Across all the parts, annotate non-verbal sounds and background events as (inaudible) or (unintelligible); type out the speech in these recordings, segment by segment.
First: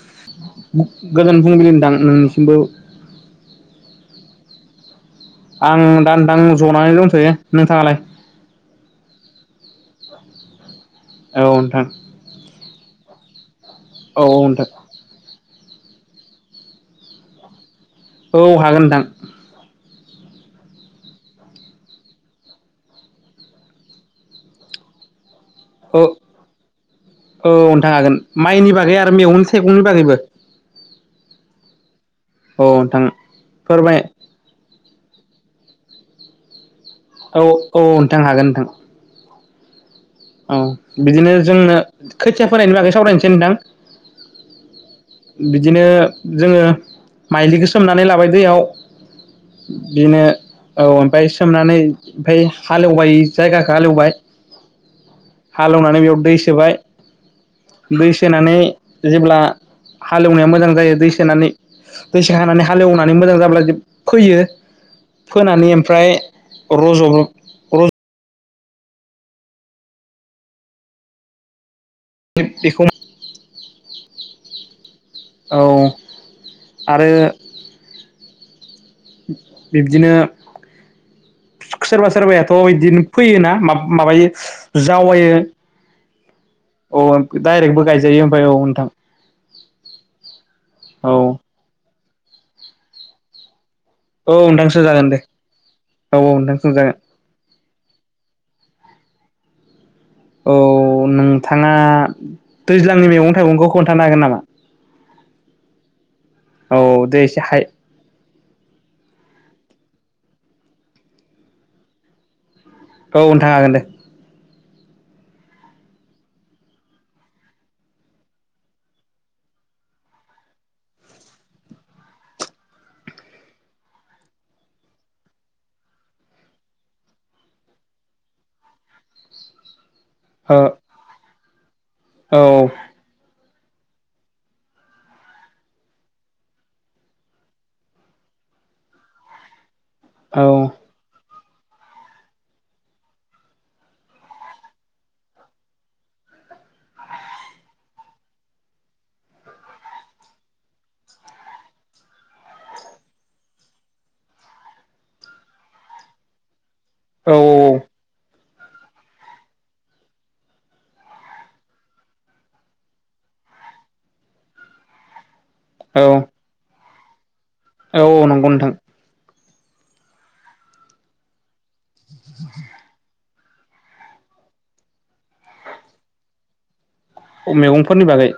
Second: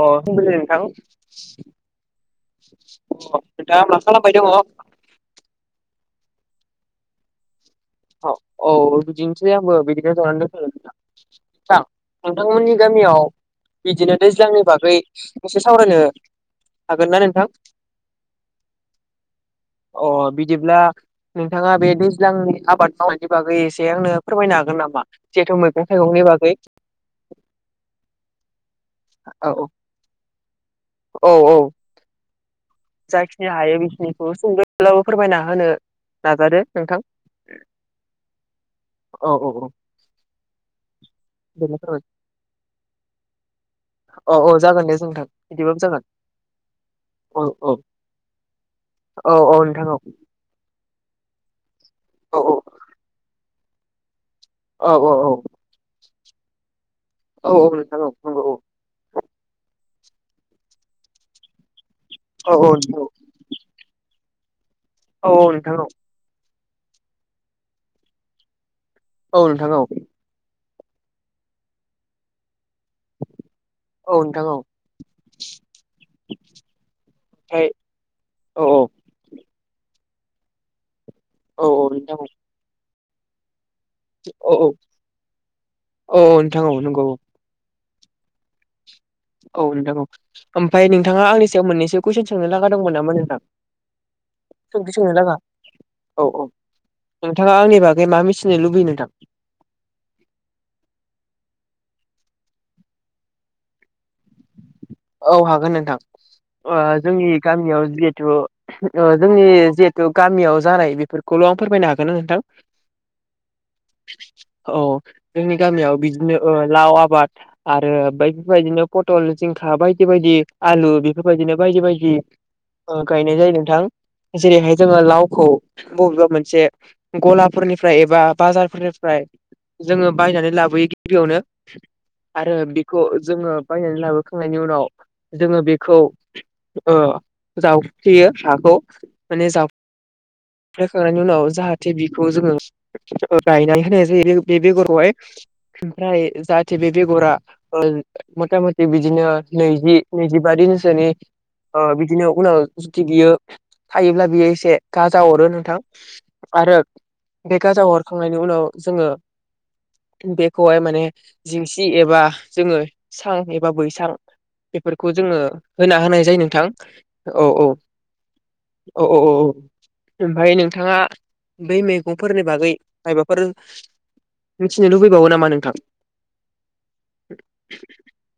अ पुंबिलि नोंथां गोजोन फुंबिलि नोंथां नोंनिसिमबो (unintelligible) अ नोंथाङा हब्ला खालामबाय दंअ आं दा नोंदां जनानै दंथयो नोंथाङालाय औ औ बिदिनोसै आंबो बिदिनो जनानै दंथयो नोंथां नोंथांमोननि गामियाव बिदिनो औ औ दैज्लांनि नोंथां बागै मोनसे सावरायनो हागोन ना नोंथां औ हागोन नोंथां अ बिदिब्ला नोंथाङा बे दैज्लांनि आबाद मावनायनि बागै एसे आंनो फोरमायनो हागोन नामा? जिहेथु मैगं औ थाइगंनि बागै औ नोंथां हागोन माइनि बागैआ आरो मैगं औ थाइगंनि बागैबो औ औ औ नोंथां जाखिनि हायो फोरमाय बेखिनिखौ सों जेब्लाबो फोरमायना होनो नाजादो। नोंथां औ औ नोंथां हागोन नोंथां। औ औ औ औ बिदिनो बेनो जोंनो फोरमाय खोथिया फोनाय नि बागै सावरायनोसै नोंथां औ औ जागोन दे नोंथां बिदिबाबो बिदिनो जागोन जोङो औ माइलिखौ औ सोमनानै लाबाय दैयाव औ औ नोंथां औ बिनो औ ओमफ्राय सोमनानै ओमफ्राय औ हालेवबाय जायगाखौ हालेवबाय औ औ औ हालेवनानै बेयाव दै सोबाय औ औ नोंथां औ दै नंगौ सोनानै जेब्ला हालेवनाया मोजां जायो दै सोनानै औ दैसखानानै हालेवनानै औ मोजां जाब्ला ज फोयो औ फोनानै नोंथां औ ओमफ्राय रज' र औ नोंथा औ बेखौ औ नोंथां औ औ आरो ओमफ्राय औ औ बिब्दिनो औ औ सोरबा नोंथां सोरबायाथ' बिदिनो फैयोना माब माबायो औ जावायो औ नोंथां औ अ नंगौ दाइरेक्टबो गाय जायो ओमफ्राय औ नोंथां औ नोंथां औ ओमफ्राय औ नोंथाङा आंनि सायाव मोननैसो कुइसन सोंनो लागा दंमोन नामा नोंथां औ नोंथां सोंथि सोंजागोन सोंनो दे लागा औ औ नोंथाङा आंनि बागै मा मिथिनो लुबैयो नोंथां? औ नोंथाङा दैज्लांनि मैगं थाइगंखौ खोन्थानो हागोन नामा? औ हागोन नोंथां औ ओ दे जोंनि एसे हाय गामियाव जिहेथु। ओ जोंनि जिहेतु गामियाव जानाय बेफोरखौल' फोरमायनो हागोन ना नोंथां? औ नोंथां हागोन दे। औ जोंनि गामियाव बिदिनो ओ लाव आबाद आरो बैफोर बाययदिनो पटल जिं खा बायदि-बायदि आलु बेफोरबायदिनो बायदि-बायदि ओ गायनाय जायो नोंथां। जेरैहाय जोङो लावखौ बबेबा मोनसे गलाफोरनिफ्राय एबा बाजारफोरनिफ्राय। (unintelligible) जोङो बायनानै औ लाबोयो गिबियावनो आरो औ बेखौ जोङो बायनानै लाबो खांनायनि उनाव जोङो बेखौ ओ जावफ्लेयो हाखौ माने जा औ फ्ले खांनायनि उनाव जाहाथे बिखौ जोङो ओ गायनानै होनाय जायो बे बेगरखौहाय। ओमफ्राय जाहाथे बे बेगरा ओ मथा-मथि बिदिनो नैजि नैजिबारि निसोनि ओ बिदिनो उनाव जुदि बियो थायोब्ला बियो एसे गा दाव हरो नोंथां आरो औ बे गाजा हरखांनायनि उनाव जोङो। बेखौहाय माने जिंसि एबा जोङो सां एबा बैसां। बेफोरखौ जोङो। होना औ होनाय जायो नोंथां औ नंगौ नोंथां औ-औ-औ-औ-औ। ओमफ्राय नोंथाङा बै मैगंफोरनि बागै मायबा फोर मिथिनो लुबैबावो नामा नोंथां? अ मैगंफोरनि बागै।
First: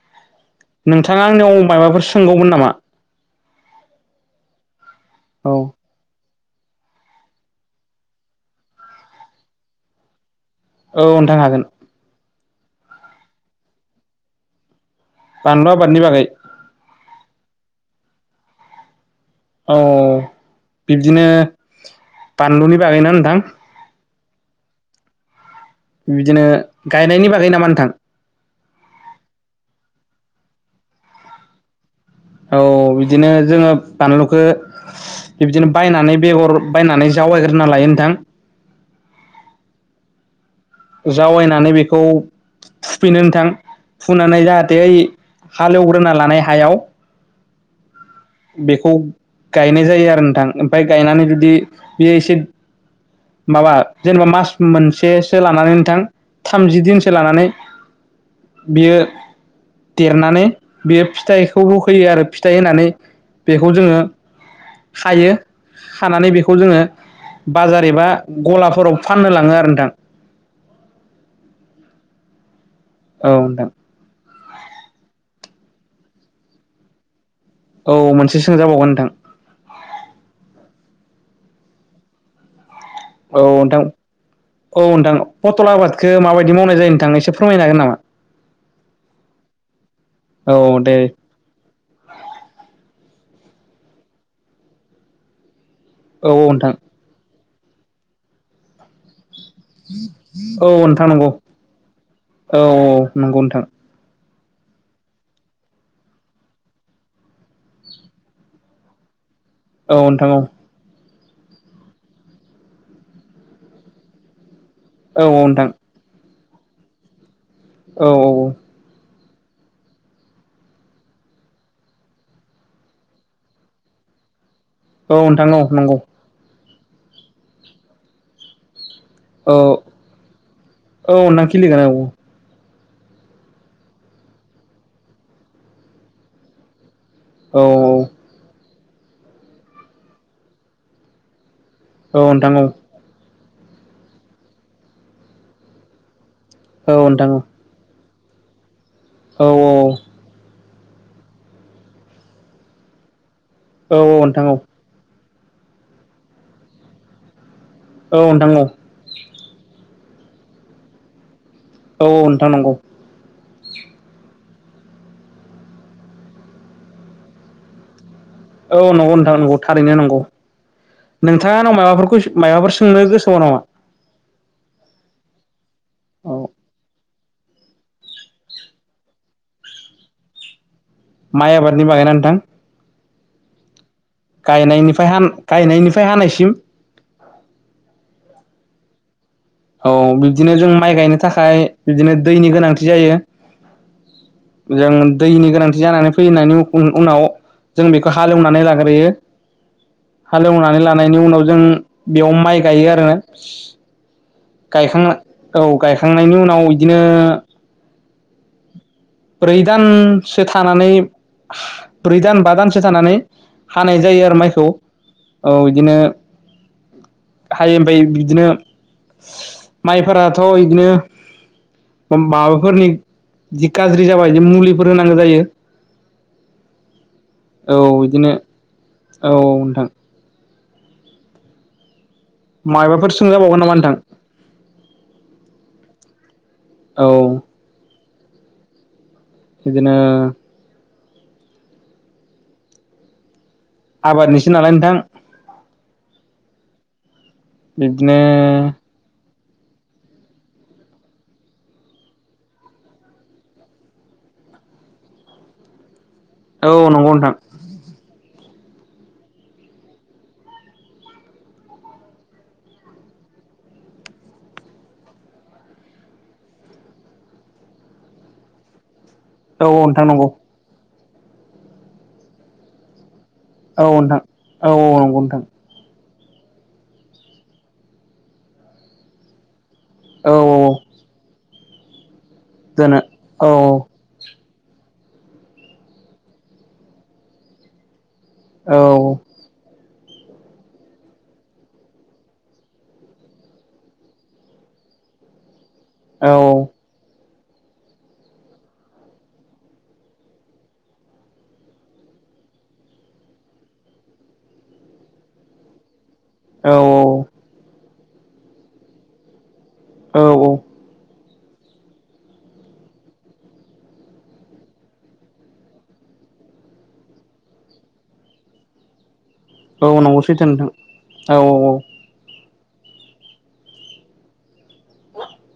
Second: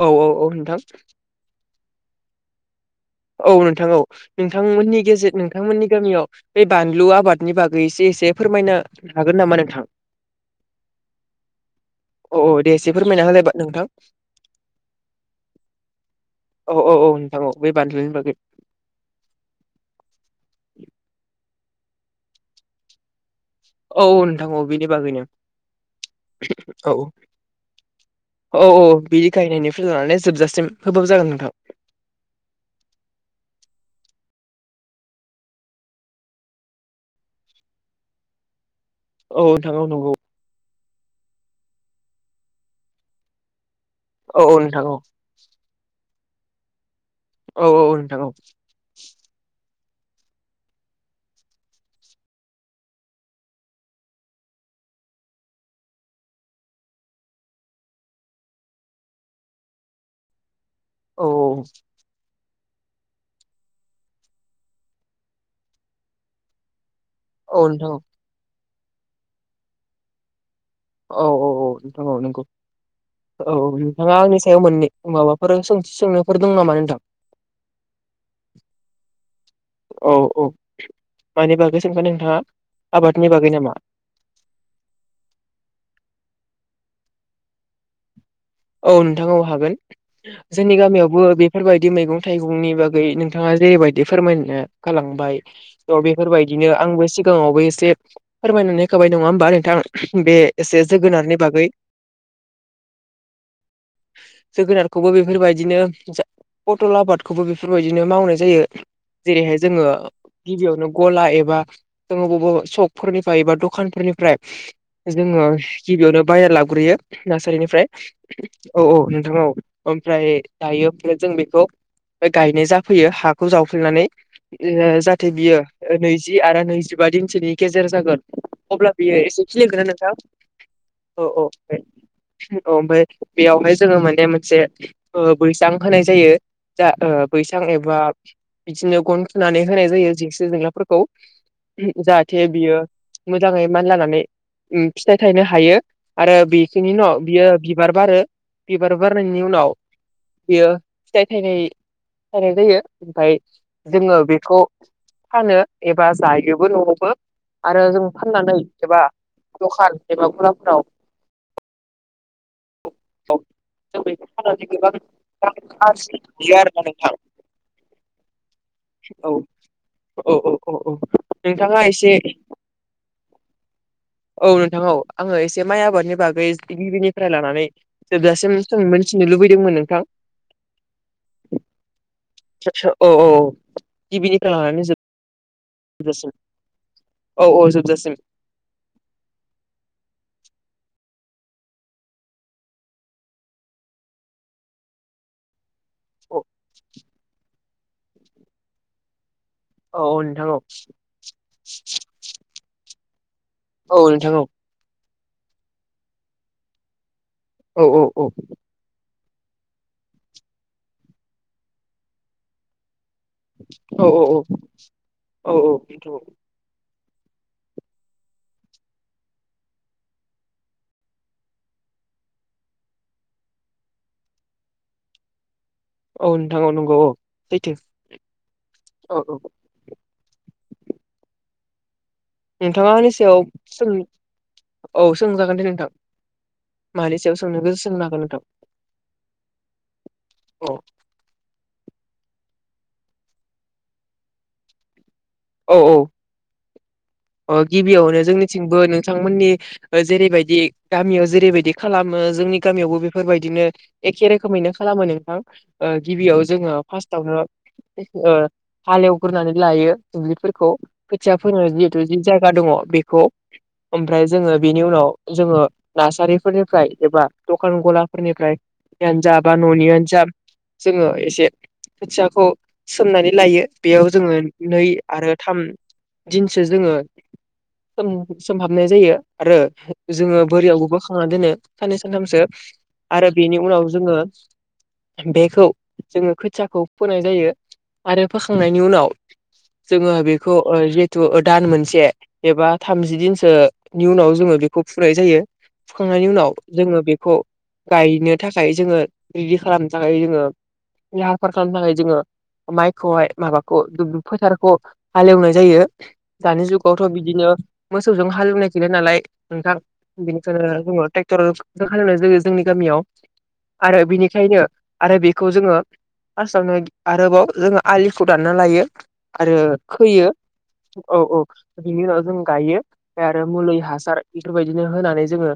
औ-औ-औ। नोंथाङा आंनिआव मायबाफोर सोंगौमोन नामा? औ नोंथां औ नोंथांमोननि गेजे औ नोंथांमोननि गामियाव। बे बानलु आबादनि बागै एसे-एसे फोरमायना हागोन नामा नोंथां? औ नोंथां हागोन। अ'-अ' दे एसे फोरमायना होलायबा नोंथां। बानलु आबादनि बागै। औ-औ-औ नोंथां औ बे बानलुनि बागै। औ बिब्दिनो बानलुनि बागैना नोंथां? औ-औ नोंथां औ बेनि बागैनो। बिदिनो गायनायनि बागै नामा नोंथां? औ-औ बिदि गायनायनिफ्राय लानानै जोबजासिम होबाबो जागोन नोंथां। औ बिदिनो जोङो बानलुखौ बिदिनो बायनानै बेगर बायनानै जावायग्रोना ला नोंथां। औ नोंथां औ नंगौ। जावैनानै बेखौ फुफिनो नोंथां। औ फुनानै औ जाहाथे नोंथां औ ओइ हालेवग्रोना लानाय हायाव। औ-औ। बेखौ गायनाय जायो आरो नोंथां ओमफ्राय गायनानै जुदि बेयो एसे माबा जेनेबा मास मोनसेसो लानानै नोंथां। थामजि दिनसो लानानै बियो देरनानै। बेयो औ फिथाइखौबो फोयो आरो फिथाइ होनानै बेखौ जोङो खायो खानानै बेखौ जोङो औ बाजार नोंथां औ एबा गला फोरावबो फाननो लाङो आरो नोंथां। औ औ औ नोंथां औ नंगौ औ औ नोंथाङा आंनि सायाव मोननै माबाफोर सोंथि सोंनोफोर दं नामा नोंथां? औ मोनसे सोंजाबावगोन नोंथां। औ-औ मानि बागै सोंगोन नोंथाङा? आबादनि औ बागै नामा? नोंथां औ नोंथां पथल आबादखौ माबायदि- मावनाय जायो थांनो एसे फोरमायनो हागोन नामा? औ नोंथां औ हागोन जोंनि औ दे गामियावबो बेफोरबायदि दि मैगं थाइगंनि बागै नोंथाङा जेरैबायदि फोरमायना गालांबाय औ बेफोरबायदिनो आंबो सिगाङावबो एसे फोरमायनानै होखाबाय नङा होम बा नोंथां बे औ एसे नोंथां नंगौ जोगोनारनि बागै औ औ नंगौ नोंथां। जोगोनारखौबो बेफोरबायदिनो जा पटल आबादखौबो बेफोरबायदिनो मावनाय जायो ।जेरैहाय जोङो औ नोंथां औ गिबियावनो गला एबा जोङो बबेबा सशकफोरनिफ्राय एबा दखानफोरनिफ्राय औ जोङो नोंथां गिबियावनो बायना लाबग्रोयो नार्सारिनिफ्राय औ औ औ औ नोंथां औ ओमफ्राय दायो ओमफ्राय जों बेखौ गायनाय जाफैयो हाखौ जावफ्लेनानै। ओ औ जाहाथे नोंथां बियो औ नंगौ नैजि आरो नैजिबा दिनसोनि गेजेर जागोन अब्ला बियो एसे औ खिलिगोनना नोंथां औ औ औ ओमफ्राय बेयावहाय जोङो माने मोनसे ओ बैसां होनाय जायो दा ओ बैसां औ एबा बिदिनो गन थुनानै होनाय जायो जेंसि जेंलाफोरखौ। औ जाहाथे नोंथां औ बियो मोजाङै मानलानानै फिथाइ थायनो हायो। आरो बेखिनि औ न' नोंथां औ बियो बिबार बारो बिबार बारनायनि औ उनाव औ बियो फिथाइ थायनाय थायनाय जायो ओमफ्राय औ जोङो नोंथां बेखौ औ फानो एबा जायोबो न'आवबो आरो जों औ फाननानै नोंथां औ एबा दखान एबा गलाफोराव औ नोंथां नोंगौ। जों बेखौ फाननानै गोबां रां आरजियो आरो ना नोंथां। (inaudible) औ नंगौ नोंथां नंगौ थारैनो नंगौ। औ औ औ औ नोंथाङा आंनाव मायबाफोर एसे कुसन मायबाफोर सोंनो गोसोबाव नामा? औ नोंथां औ आं एसे माइ आबादनि बागै औ गिबिनि फ्राय लानानै जोबजासिम मोनथिनो लुबैदोंमोन नोंथां। माइ आबादनि बागैना नोंथां? औ औ औ। गिबिनिफ्राय लानानै गायनायनिफ्राय हान गायनायनिफ्राय जोबजासिम हानायसिम। औ औ जोबजासिम। औ बिब्दिनो जों माइ गायनो थाखाय बिदिनो दैनि गोनांथि जायो। जों दैनि गोनांथि जानानै औ फैनायनि उनाव जों बेखौ हालेवनानै लाग्रोयो। औ औ नोंथां औ हालेवनानै लानायनि उनाव जों बेयाव माइ गायो आरो औ नोंथां औ। गायखांना औ गायखांनायनि उनाव बिदिनो औ औ ब्रै दानसो थानानै ब्रै दान बा दानसो थानानै हानाय औ जायो आरो माइखौ औ बिदिनो हायो ओमफ्राय बिदिनो माइफोराथ' बिदिनो माबाफोरनि जि गाज्रि जाबा मुलिफोर होनांगौ जायो। औ नोंथां औ नंगौ औ। सैथो औ बिदिनो औ नोंथां। नोंथाङा आंनि माबाफोर सायाव सोंजाबावगोन नामा नोंथां सों औ सोंजागोन दे नोंथां औ मानि सायाव सोंनो गोसो सोंनो हागोन नोंथां। बिदिनो औ आबादनिसो नालाय नोंथां औ औ अ बिब्दिनो गिबियावनो जोंनिथिंबो नोंथांमोननि जेरैबायदि गामियाव जेरैबायदि खालामो जोंनि गामियावबो बेफोरबायदिनो एखे रोखोमै दिनो खालामो नोंथां ओ गिबियाव जोङो औ नंगौ नोंथां फार्स्टावनो ओ हालेवग्रोनानै लायो। दुब्लिफोरखौ खोथिया फोनो जिहेतु जि जायगा दङ बेखौ ओमफ्राय जोङो बेनि उनाव जोङो नार्सारिफोरनिफ्राय एबा दखान गलाफोरनिफ्राय जियानो जा बा औ औ नोंथां न'नियानो जा नंगौ जोङो एसे खोथियाखौ सोमनानै लायो औ बेयाव नोंथां जोङो औ नै नंगौ आरो थाम दिनसो जोङो ओम सोमहाबनाय जायो आरो जोङो बोरियावबो बोखांना दोनो साननै सानथामसो नोंथां आरो औ बेनि उनाव जोङो बेखौ जोङो खोथियाखौ फोनाय जायो आरो फोखांनायनि उनाव दोनो जोङो बेखौ ओ जिहेतु दान मोनसे एबा थामजि दिनसो नि उनाव जोङो बेखौ फुनाय जायो औ फुखांनायनि उनाव जोङो बेखौ गायनो थाखाय जोङो रेडि खालामनो थाखाय जोङो लाहार फाहार खालामनो थाखाय जोङो माइखौहाय माबाखौ फो फो फोथार खौ हालेवनाय जायो दानि जुगावथ' बिदिनो मोसौजों हालेवनाय गैला नालाय नोंथां औ बेनिखायनो जोङो ट्रेक्टरजोंसो हालेवनाय जायो जोंनि गामियाव आरो बिनिखायनो आरो बेखौ जोङो फार्स्टआवनो आरोबाव जोङो आलिखौ दानना लायो। आरो औ नंगौ खोयो सैथो नोंथां औ औ बिनि उनाव जों गायो आरो मुलि हासार बेफोरबायदिनो होनानै जोङो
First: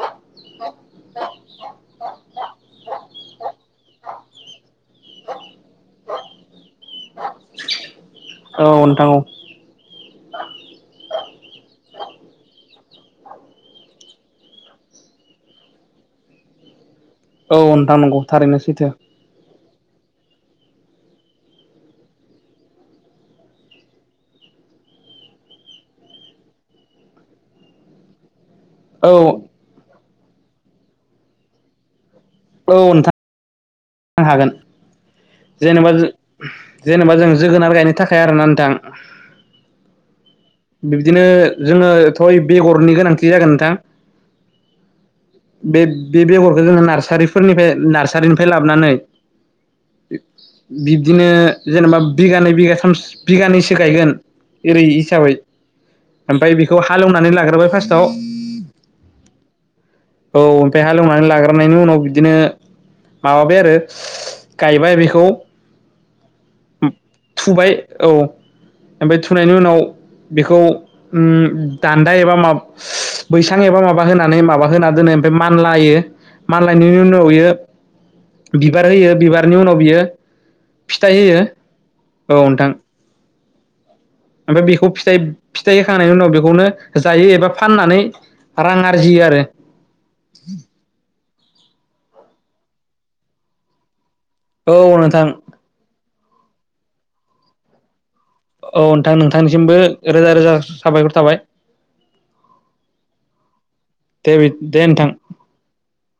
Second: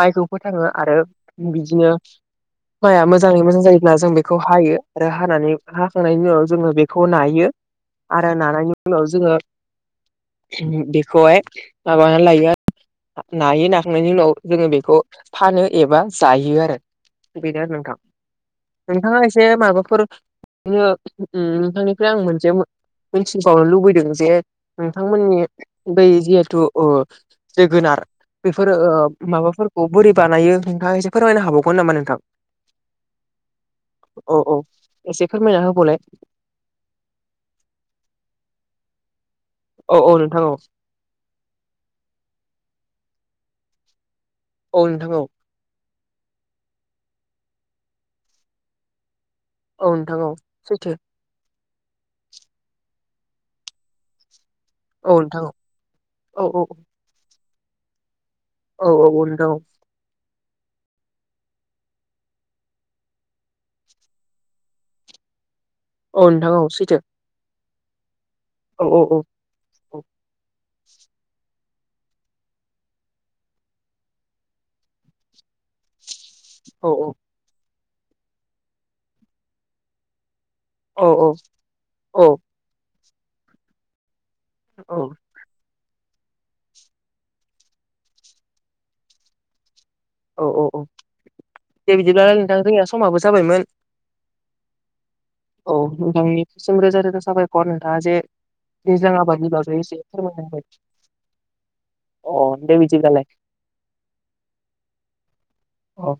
माइखौ फोथाङो आरो बिदिनो माइया मोजां मोजाङै मोजां जायोब्ला जों बेखौ हायो आरो हानानै हाखांनायनि उनाव जोङो बेखौ नायो आरो औ नानायनि उनाव नोंथां जोङो औ ओम बेखौहाय माबानानै लायो आरो नायो नाखांनायनि उनाव जोङो बेखौ फानो एबा जायो आरो औ बेनो आरो नोंथां नंगौ थारैनो सैथो नोंथाङा एसे माबा फोर बिनो ओम नोंथांनिफ्राय आं मोनसे मिथिबावनो लुबैदों जे नोंथांमोननि बै जिहेथु ओ जे गोनार बेफोर औ ओं माबाफोरखौ बोरै बानायो नोंथाङा एसे फोरमायनो हाबावगोन नामा नोंथां? औ नोंथां। औ हागोन औ एसे फोरमायना जेनेबा होबावलाय जों जेनेबा जों जोगोनार गायनो थाखाय आरोना नोंथां औ औ नोंथां औ (inaudible) बिब्दिनो जोंनोथ' बेगरनि गोनांथि जागोन नोंथां औ‌ नोंथां औ बे बे बेगरखौ जोङो नार्सारिफोरनिफ्राय नार्सारिनिफ्राय लाबोनानै औ नोंथां औ (inaudible) सैथो बिब्दिनो जेनेबा बिगानै बिगाथाम बिगानैसो गायगोन बेबादि औ हिसाबै नोंथां औ ओमफ्राय औ बेखौ हालेवनानै लाग्रोबाय फार्स्टआव औ औ नंगौ नोंथां औ औ ओमफ्राय हालेवनानै लाग्रोनायनि उनाव बिदिनो माबाबाय आरो गायबाय बेखौ औ नोंथां औ सैथो थुबाय औ औ औ ओमफ्राय थुनायनि उनाव औ बेखौ ओम दान्दा एबा माब बैसां एबा माबा होनानै माबा होना दोनो ओमफ्राय मानलायो औ मानलायनायनि उनाव इयो बिबार होयो बिबारनि उनाव बियो औ फिथाइ होयो औ नोंथां ओमफ्राय बेखौ फिथा औ फिथाइ खांनायनि उनाव बेखौनो जायो एबा फाननानै रां आरजियो आरो औ औ औ दे बिदिब्लालाय नोंथां जोंनिया समाबो जाबायमोन। औ नोंथां औ नोंथांनिसिम रोजा रोजा साबायखर नोंथाङा जे औ दैज्लां नोंथां आबादनि नोंथांनिसिमबो बागै एसे रोजा फोरमायना सम रोजा होबाय साबायखर थाबाय अ दे बिदिब्लालाय दे बि दे नोंथां औ